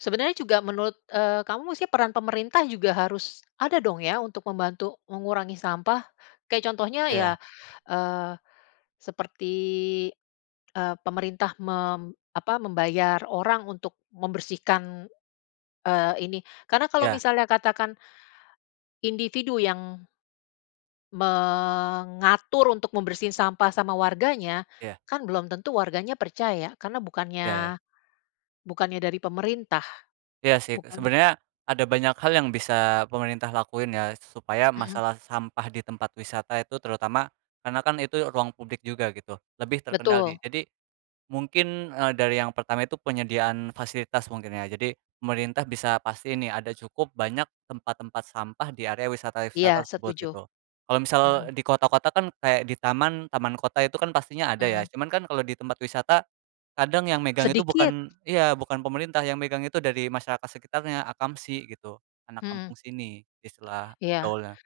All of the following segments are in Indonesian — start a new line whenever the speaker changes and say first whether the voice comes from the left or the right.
left: Sebenarnya juga menurut, eee, kamu sih peran pemerintah juga harus ada dong ya, untuk membantu mengurangi sampah. Kayak contohnya ya,
right: Iya.
left: eee, seperti, eee, pemerintah mem apa, membayar orang untuk membersihkan, eee, ini. Karena kalau
right: Ya.
left: misalnya katakan, individu yang eee, mengatur untuk membersihin sampah sama warganya,
right: Iya.
left: kan belum tentu warganya percaya, karena bukannya
right: Iya.
left: bukannya dari pemerintah.
right: Iya sih.
left: Bukan.
right: Sebenarnya, ada banyak hal yang bisa pemerintah lakuin ya, supaya
left: Mhm.
right: masalah sampah di tempat wisata itu terutama karena kan itu ruang publik juga gitu, lebih terkendali.
left: Betul.
right: Jadi, eee, mungkin dari yang pertama itu penyediaan fasilitas mungkin ya, jadi, pemerintah bisa pastiin nih ada cukup banyak tempat-tempat sampah di area wisata-wisata
left: Iya,
right: tersebut,
left: setuju.
right: gitu. Kalau misal
left: Mhm.
right: di kota-kota kan, kayak di taman, taman kota itu kan pastinya ada ya,
left: Mhm.
right: cuman kan kalau di tempat wisata, kadang yang megang itu
left: Sedikit.
right: bukan iya. Bukan pemerintah yang megang itu dari masyarakat sekitarnya, akamsi gitu anak
left: Mhm.
right: kampung sini, istilah
left: Iya.
right: gaulnya.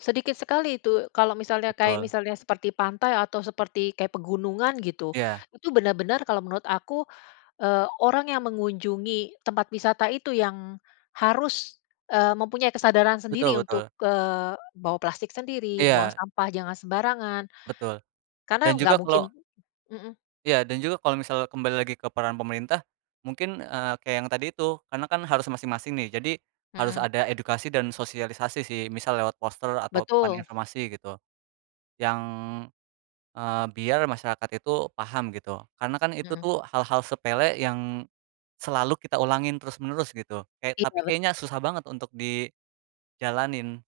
left: Sedikit sekali itu, kalau misalnya, kayak
right: Betul.
left: misalnya seperti pantai atau seperti, kayak pegunungan, gitu.
right: Iya.
left: Itu benar benar kalau menurut aku, eee, orang yang mengunjungi tempat wisata itu yang harus, eee, mempunyai kesadaran
right: Betul
left: sendiri untuk,
right: betul.
left: eee, bawa plastik sendiri, buang
right: Iya.
left: sampah jangan sembarangan,
right: Betul, dan
left: karena gak
right: juga
left: mungkin
right: kalau
left: mhm.
right: Iya, dan juga kalau misal kembali lagi ke peran pemerintah, mungkin, eee, kayak yang tadi itu, karena kan harus masing-masing nih. Jadi harus
left: Mhm.
right: ada edukasi dan sosialisasi sih, misal lewat poster atau papan
left: Betul.
right: informasi gitu yang, eee, biar masyarakat itu paham gitu. Karena kan itu
left: Mhm.
right: tuh hal-hal sepele yang selalu kita ulangin terus menerus gitu, kayak
left: Oh,
right: tapi
left: gawat.
right: kayaknya susah banget untuk dijalanin.